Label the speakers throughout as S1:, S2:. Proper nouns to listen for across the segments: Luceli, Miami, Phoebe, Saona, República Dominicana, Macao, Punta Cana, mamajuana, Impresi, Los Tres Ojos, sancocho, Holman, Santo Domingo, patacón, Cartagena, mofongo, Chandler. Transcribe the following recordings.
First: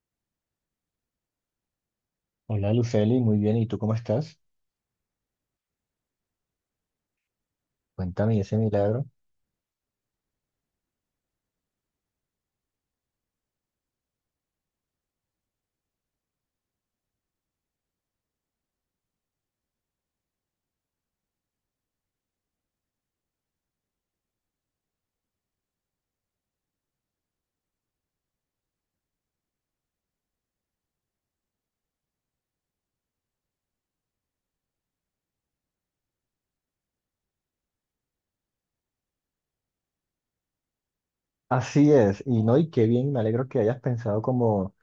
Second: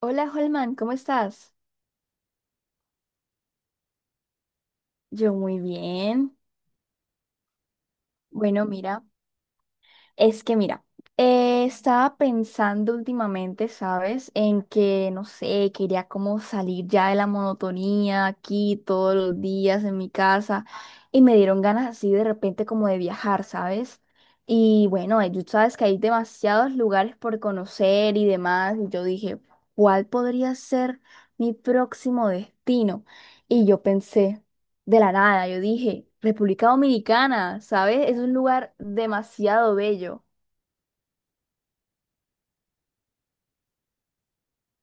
S1: Hola Holman, ¿cómo estás?
S2: Hola Luceli, muy bien, ¿y tú cómo estás?
S1: Yo muy bien.
S2: Cuéntame ese
S1: Bueno, mira,
S2: milagro.
S1: es que mira, estaba pensando últimamente, ¿sabes? En que, no sé, quería como salir ya de la monotonía aquí todos los días en mi casa y me dieron ganas así de repente como de viajar, ¿sabes? Y bueno, tú sabes que hay demasiados lugares por conocer y demás, y yo dije, ¿cuál podría ser mi próximo destino? Y yo pensé de la nada. Yo dije, República Dominicana, ¿sabes? Es un lugar demasiado bello.
S2: Así es, y no, y qué bien, me alegro que hayas pensado como,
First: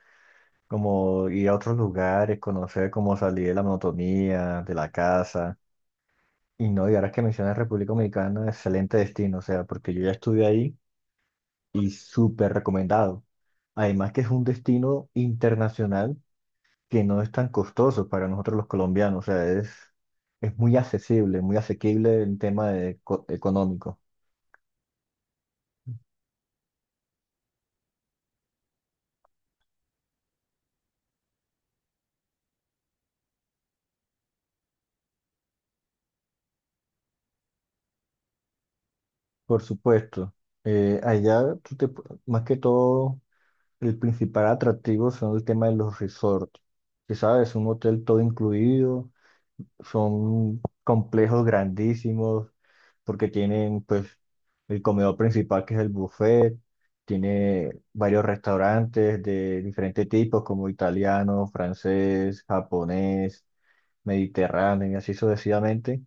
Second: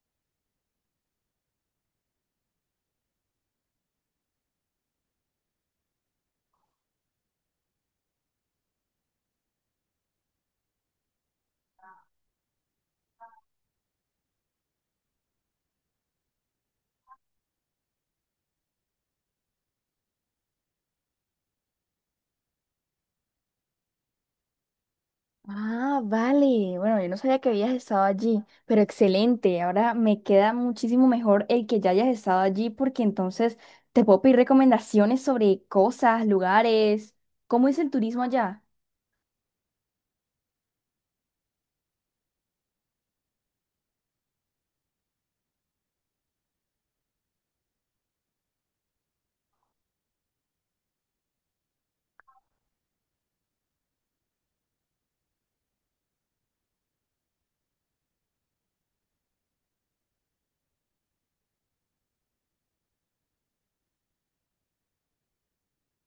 S2: como ir a otros lugares, conocer cómo salir de la monotonía, de la casa. Y no, y ahora que mencionas República Dominicana, excelente destino, o sea, porque yo ya estuve ahí y súper recomendado. Además que es un destino internacional que no es tan costoso para nosotros los colombianos, o sea, es muy accesible, muy asequible en tema de, económico.
S1: Ah, vale. Bueno, yo no sabía que habías estado allí, pero excelente. Ahora me queda muchísimo mejor el que ya hayas estado allí porque entonces te puedo pedir recomendaciones sobre cosas, lugares. ¿Cómo es el turismo allá?
S2: Por supuesto. Allá, más que todo, el principal atractivo son el tema de los resorts. Que sabes, un hotel todo incluido, son complejos grandísimos, porque tienen pues el comedor principal que es el buffet, tiene varios restaurantes de diferentes tipos como italiano, francés, japonés, mediterráneo y así sucesivamente.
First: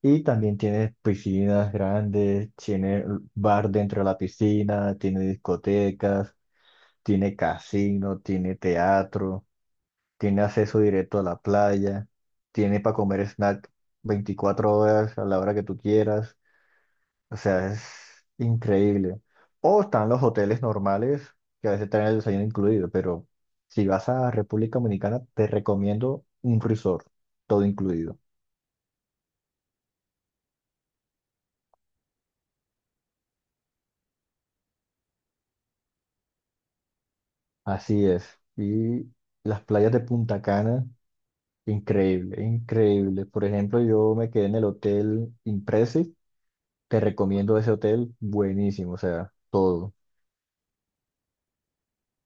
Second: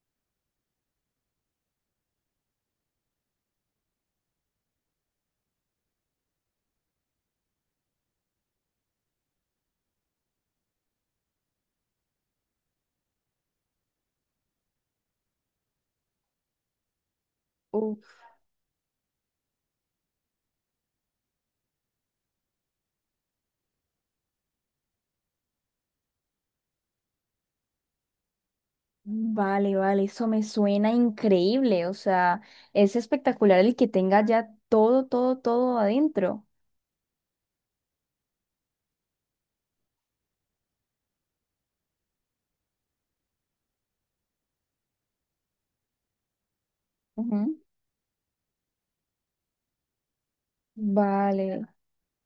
S2: Y también tiene piscinas grandes, tiene bar dentro de la piscina, tiene discotecas, tiene casino, tiene teatro, tiene acceso directo a la playa, tiene para comer snack 24 horas a la hora que tú quieras. O sea,
S1: Uf.
S2: es increíble. O están los hoteles normales, que a veces traen el desayuno incluido, pero si vas a República Dominicana, te recomiendo un resort, todo incluido.
S1: Vale, vale, eso me suena increíble. O sea, es espectacular el que tenga ya todo, todo, todo adentro.
S2: Así es. Y las playas de Punta Cana, increíble, increíble. Por ejemplo, yo me quedé en el hotel Impresi. Te recomiendo
S1: Ujú.
S2: ese hotel, buenísimo, o sea, todo.
S1: Vale.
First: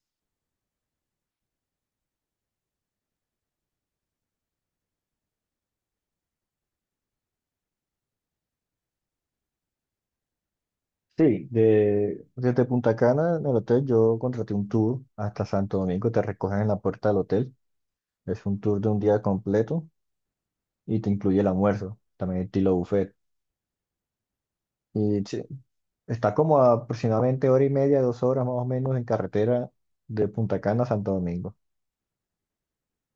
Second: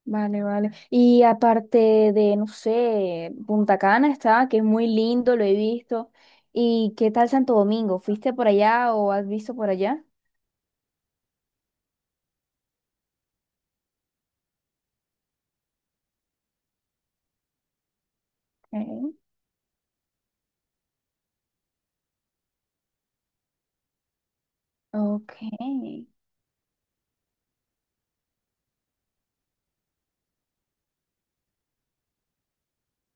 S1: Vale, vale. Y aparte de, no sé, Punta Cana está, que es muy lindo, lo he visto. ¿Y qué tal Santo Domingo? ¿Fuiste por allá o has visto por allá?
S2: Sí, desde Punta Cana, en el hotel, yo contraté un tour hasta Santo Domingo. Te recogen en la puerta del hotel. Es un tour de un
S1: Ok.
S2: día completo y te incluye el almuerzo, también estilo buffet. Y
S1: Ok.
S2: sí, está como a aproximadamente hora y media, 2 horas más o menos en carretera de Punta Cana a Santo Domingo.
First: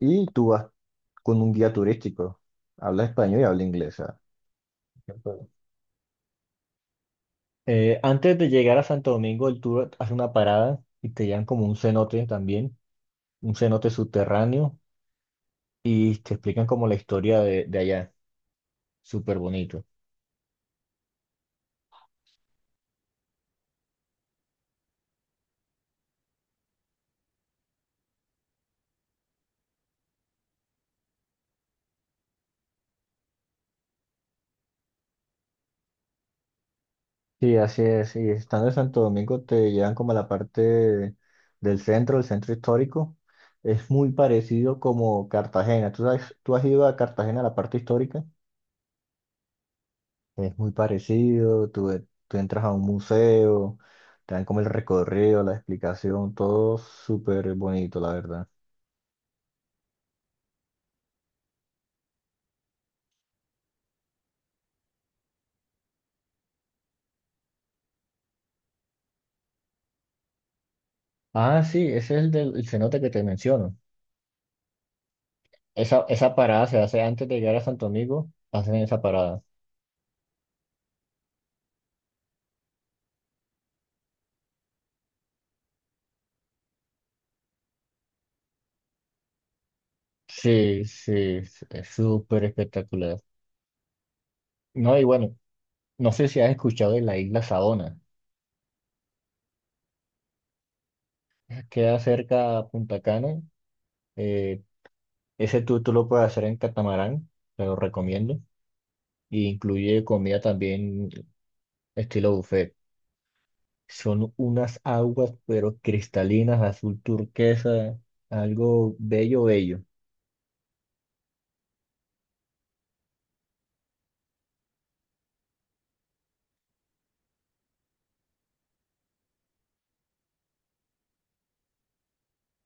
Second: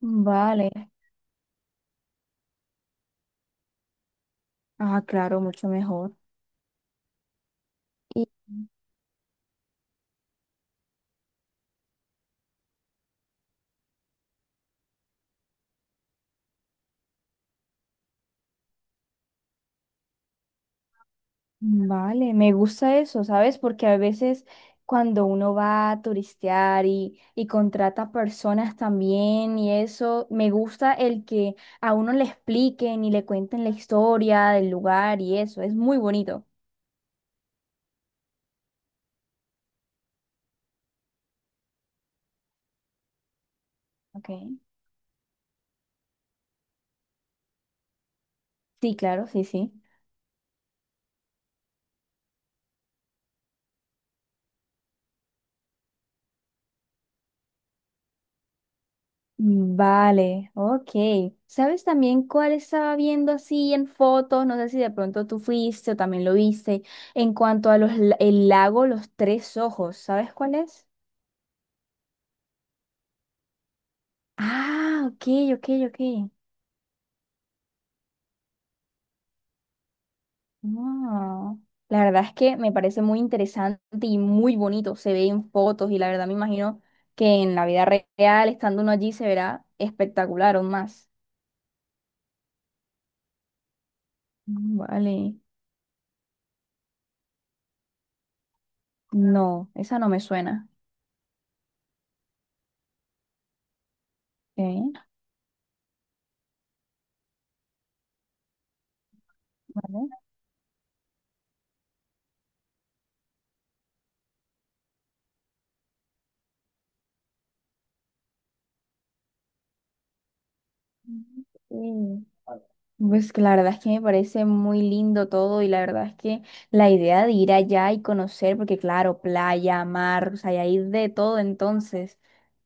S2: Y tú vas
S1: Vale.
S2: con un guía turístico. Habla español y habla inglés, o sea.
S1: Ah, claro, mucho mejor.
S2: Antes de llegar a Santo Domingo, el tour hace una parada y te llevan como un cenote también, un cenote subterráneo, y te explican como la historia de allá. Súper bonito.
S1: Vale, me gusta eso, ¿sabes? Porque a veces cuando uno va a turistear y contrata personas también y eso, me gusta el que a uno le expliquen y le cuenten la historia del lugar y eso, es muy bonito.
S2: Sí, así es. Y estando en Santo Domingo, te llevan como a la parte del centro, el centro histórico. Es muy
S1: Ok.
S2: parecido como Cartagena. Tú has ido a Cartagena, a la parte histórica?
S1: Sí, claro, sí, sí.
S2: Es muy parecido, tú, tú entras a un museo, te dan como el recorrido, la explicación, todo súper bonito, la verdad.
S1: Mm, vale, ok. ¿Sabes también cuál estaba viendo así en fotos? No sé si de pronto tú fuiste o también lo viste. En cuanto a el lago Los Tres Ojos, ¿sabes cuál es?
S2: Ah, sí, ese es el del el cenote que te menciono.
S1: Ah, ok, ok,
S2: Esa,
S1: ok.
S2: esa parada se hace antes de llegar a Santo Domingo, hacen esa parada.
S1: No. La verdad es que me parece muy interesante y muy bonito. Se ve en fotos y la verdad me imagino que en la vida real, estando uno allí, se verá espectacular aún
S2: Sí,
S1: más.
S2: sí, es súper espectacular.
S1: Mm,
S2: No, y bueno,
S1: vale.
S2: no sé si has escuchado de la isla Saona.
S1: No, esa no me suena.
S2: Queda cerca a Punta Cana. eh,
S1: Ok,
S2: Ese tú lo puedes hacer en catamarán, te lo recomiendo. Y incluye
S1: vale.
S2: comida también estilo buffet. Son unas aguas, pero cristalinas, azul turquesa, algo bello, bello.
S1: Sí. Pues que la verdad es que me parece muy lindo todo y la verdad es que la idea de ir allá y conocer, porque claro, playa, mar, o sea, y hay de todo entonces.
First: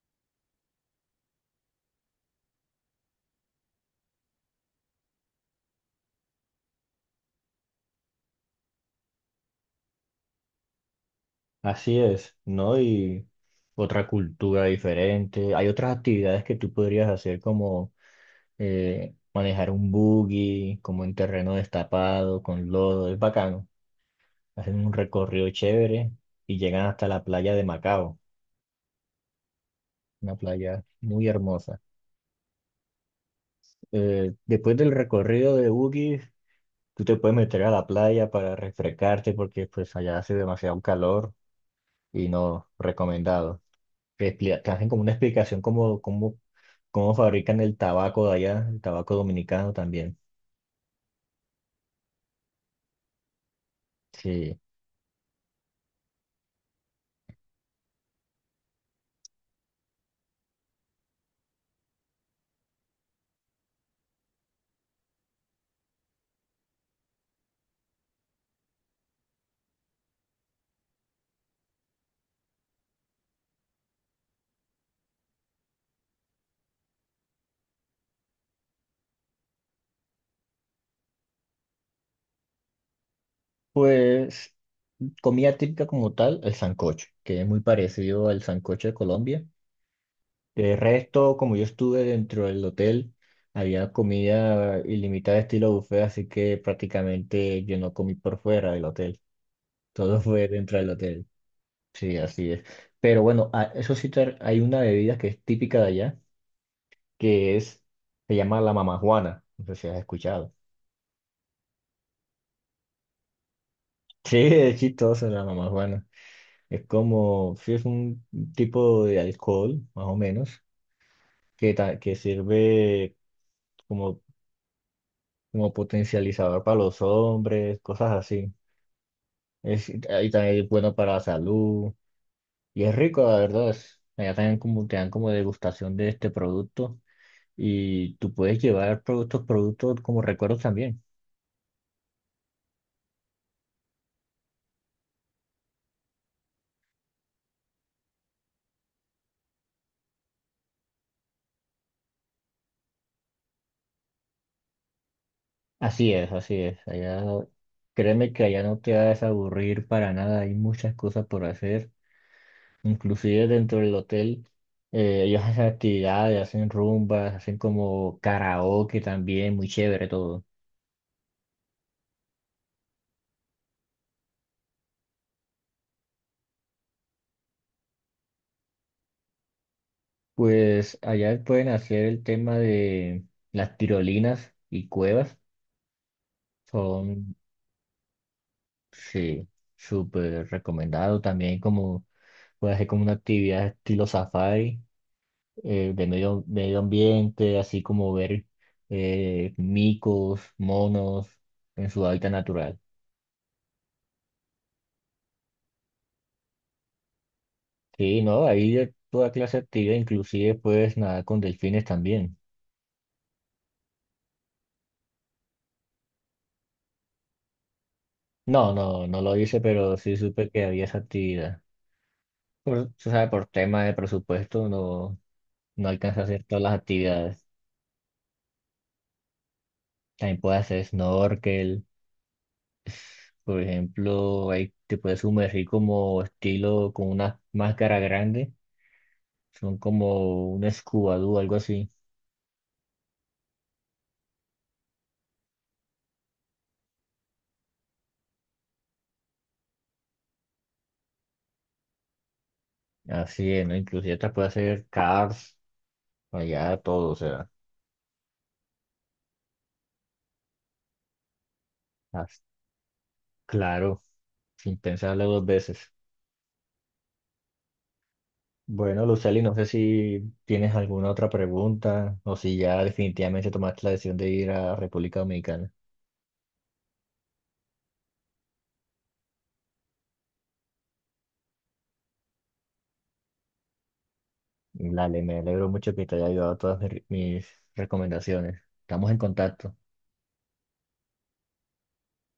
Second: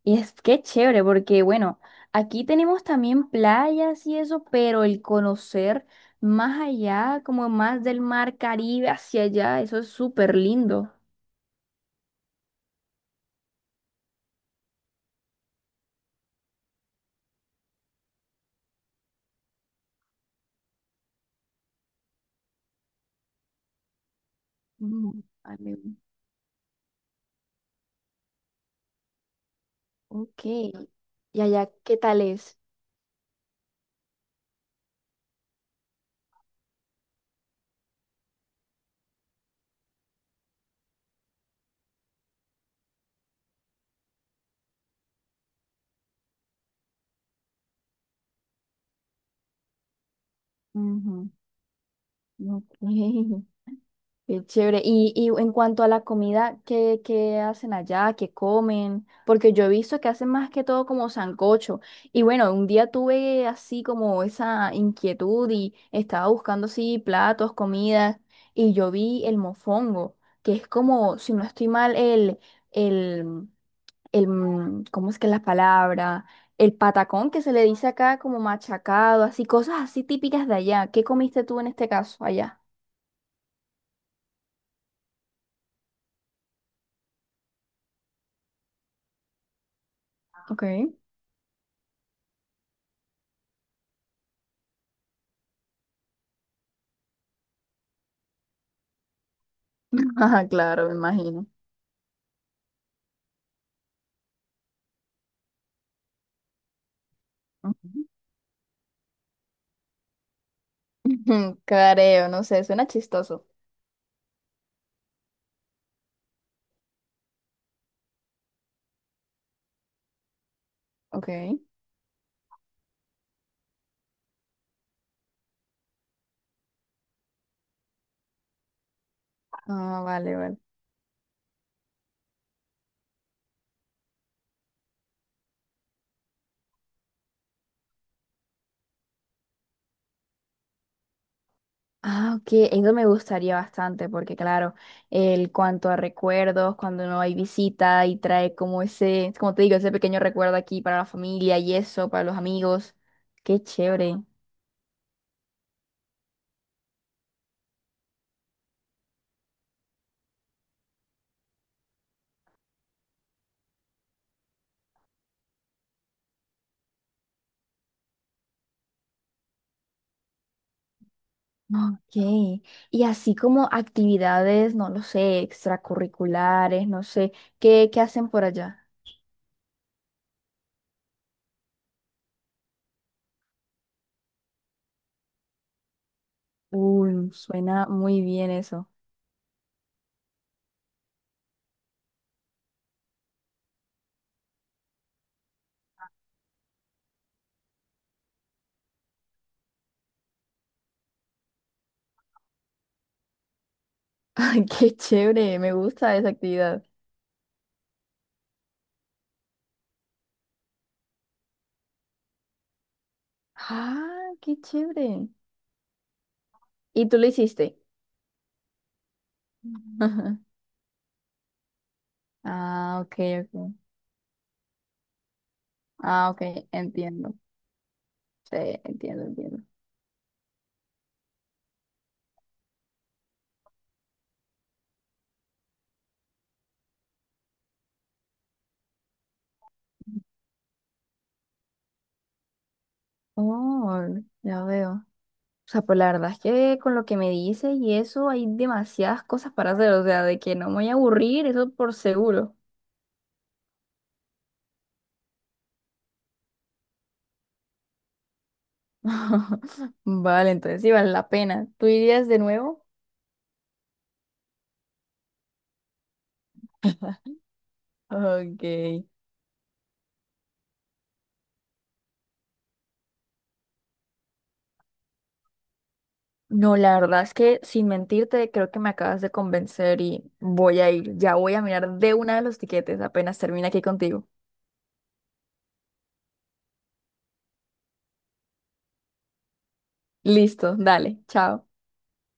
S1: Y es que chévere, porque bueno, aquí tenemos también playas y eso, pero el conocer más allá, como más del mar Caribe hacia allá, eso es súper lindo.
S2: Así es, ¿no? Y otra cultura diferente. Hay otras actividades que tú podrías hacer como manejar un buggy, como en terreno destapado, con lodo, es bacano. Hacen un
S1: Mm,
S2: recorrido
S1: vale.
S2: chévere y llegan hasta la playa de Macao, una
S1: Ok,
S2: playa muy
S1: ¿y allá
S2: hermosa.
S1: qué tal es?
S2: Después del recorrido de buggy, tú te puedes meter a la playa para refrescarte porque pues allá hace demasiado calor y no recomendado. Te hacen como una explicación cómo fabrican el tabaco de allá, el tabaco dominicano también.
S1: Ujú. Ok. Qué
S2: Sí.
S1: chévere. Y en cuanto a la comida, ¿qué, qué hacen allá? ¿Qué comen? Porque yo he visto que hacen más que todo como sancocho. Y bueno, un día tuve así como esa inquietud y estaba buscando así platos, comidas, y yo vi el mofongo, que es como, si no estoy mal, el, el ¿cómo es que es la palabra? El patacón que se le dice acá como machacado, así, cosas así típicas de allá. ¿Qué comiste tú en este caso allá?
S2: Pues comida típica como tal, el sancocho, que es muy parecido al sancocho de Colombia.
S1: Ok.
S2: De resto, como yo estuve dentro del hotel, había comida ilimitada estilo buffet, así que prácticamente yo no comí por fuera del hotel. Todo fue
S1: Ajá,
S2: dentro
S1: claro,
S2: del
S1: me
S2: hotel.
S1: imagino.
S2: Sí, así es. Pero bueno, eso sí, hay una bebida que es típica de allá, que es,
S1: Ujú.
S2: se llama la mamajuana. No sé si has escuchado.
S1: Careo, no sé, suena chistoso.
S2: Sí, es chistoso la mamajuana. Es como, sí, es un tipo de alcohol, más o menos,
S1: Ok.
S2: que sirve como, como potencializador para los hombres, cosas así. Es,
S1: Ah,
S2: ahí
S1: vale, vale.
S2: también es bueno para la salud. Y es rico, la verdad. Allá también como, te dan como degustación de este producto, y tú puedes llevar productos, productos como recuerdos también.
S1: Ah, ok, eso me gustaría bastante porque, claro, el cuanto a recuerdos, cuando no hay visita y trae como ese, como te digo, ese pequeño recuerdo aquí para la familia y eso, para los amigos. Qué chévere.
S2: Así es, así es. Allá, créeme que allá no te vas a aburrir para nada. Hay muchas cosas por hacer. Inclusive dentro del hotel, ellos hacen actividades, hacen rumbas, hacen como karaoke también, muy chévere todo.
S1: Ok. Y así como actividades, no lo sé, extracurriculares, no sé, ¿qué, qué hacen por allá?
S2: Pues allá pueden hacer el tema de las tirolinas y cuevas.
S1: Uy,
S2: Son,
S1: suena muy bien eso.
S2: sí, súper recomendado también como, puede hacer como una actividad estilo safari, de medio ambiente, así como ver micos, monos en su hábitat natural.
S1: Ay, qué chévere, me gusta esa actividad.
S2: Sí, no, hay de toda clase de actividad, inclusive puedes nadar con delfines también.
S1: Ah, qué chévere. ¿Y tú lo hiciste?
S2: No, no, no lo hice, pero sí
S1: Ajá.
S2: supe que había esa actividad. Por,
S1: Ah,
S2: tú
S1: ok,
S2: sabes, por
S1: ok.
S2: tema de presupuesto no, no alcanza a
S1: Ah, ok,
S2: hacer todas las
S1: entiendo.
S2: actividades.
S1: Sí, entiendo, entiendo.
S2: También puedes hacer snorkel. Por ejemplo, ahí te puedes sumergir como estilo con una máscara grande. Son como un Scooby algo así.
S1: Oh, ya veo. O sea, pues la verdad es que con lo que me dices y eso hay demasiadas cosas para hacer, o sea, de que no me voy a aburrir, eso por seguro.
S2: Así es, ¿no? Inclusive te puede hacer Cars, allá todo, o sea,
S1: Vale, entonces sí vale la pena. ¿Tú irías de
S2: as-
S1: nuevo?
S2: claro, sin pensarlo 2 veces.
S1: Ok.
S2: Bueno, Luceli, no sé si tienes alguna otra pregunta o si ya definitivamente tomaste la decisión de ir a República Dominicana.
S1: No, la verdad es que sin mentirte, creo que me acabas de convencer y voy a ir. Ya voy a mirar de una de los tiquetes apenas termine aquí contigo.
S2: Dale, me alegro mucho que te haya ayudado todas mis recomendaciones. Estamos en contacto.
S1: Listo, dale, chao.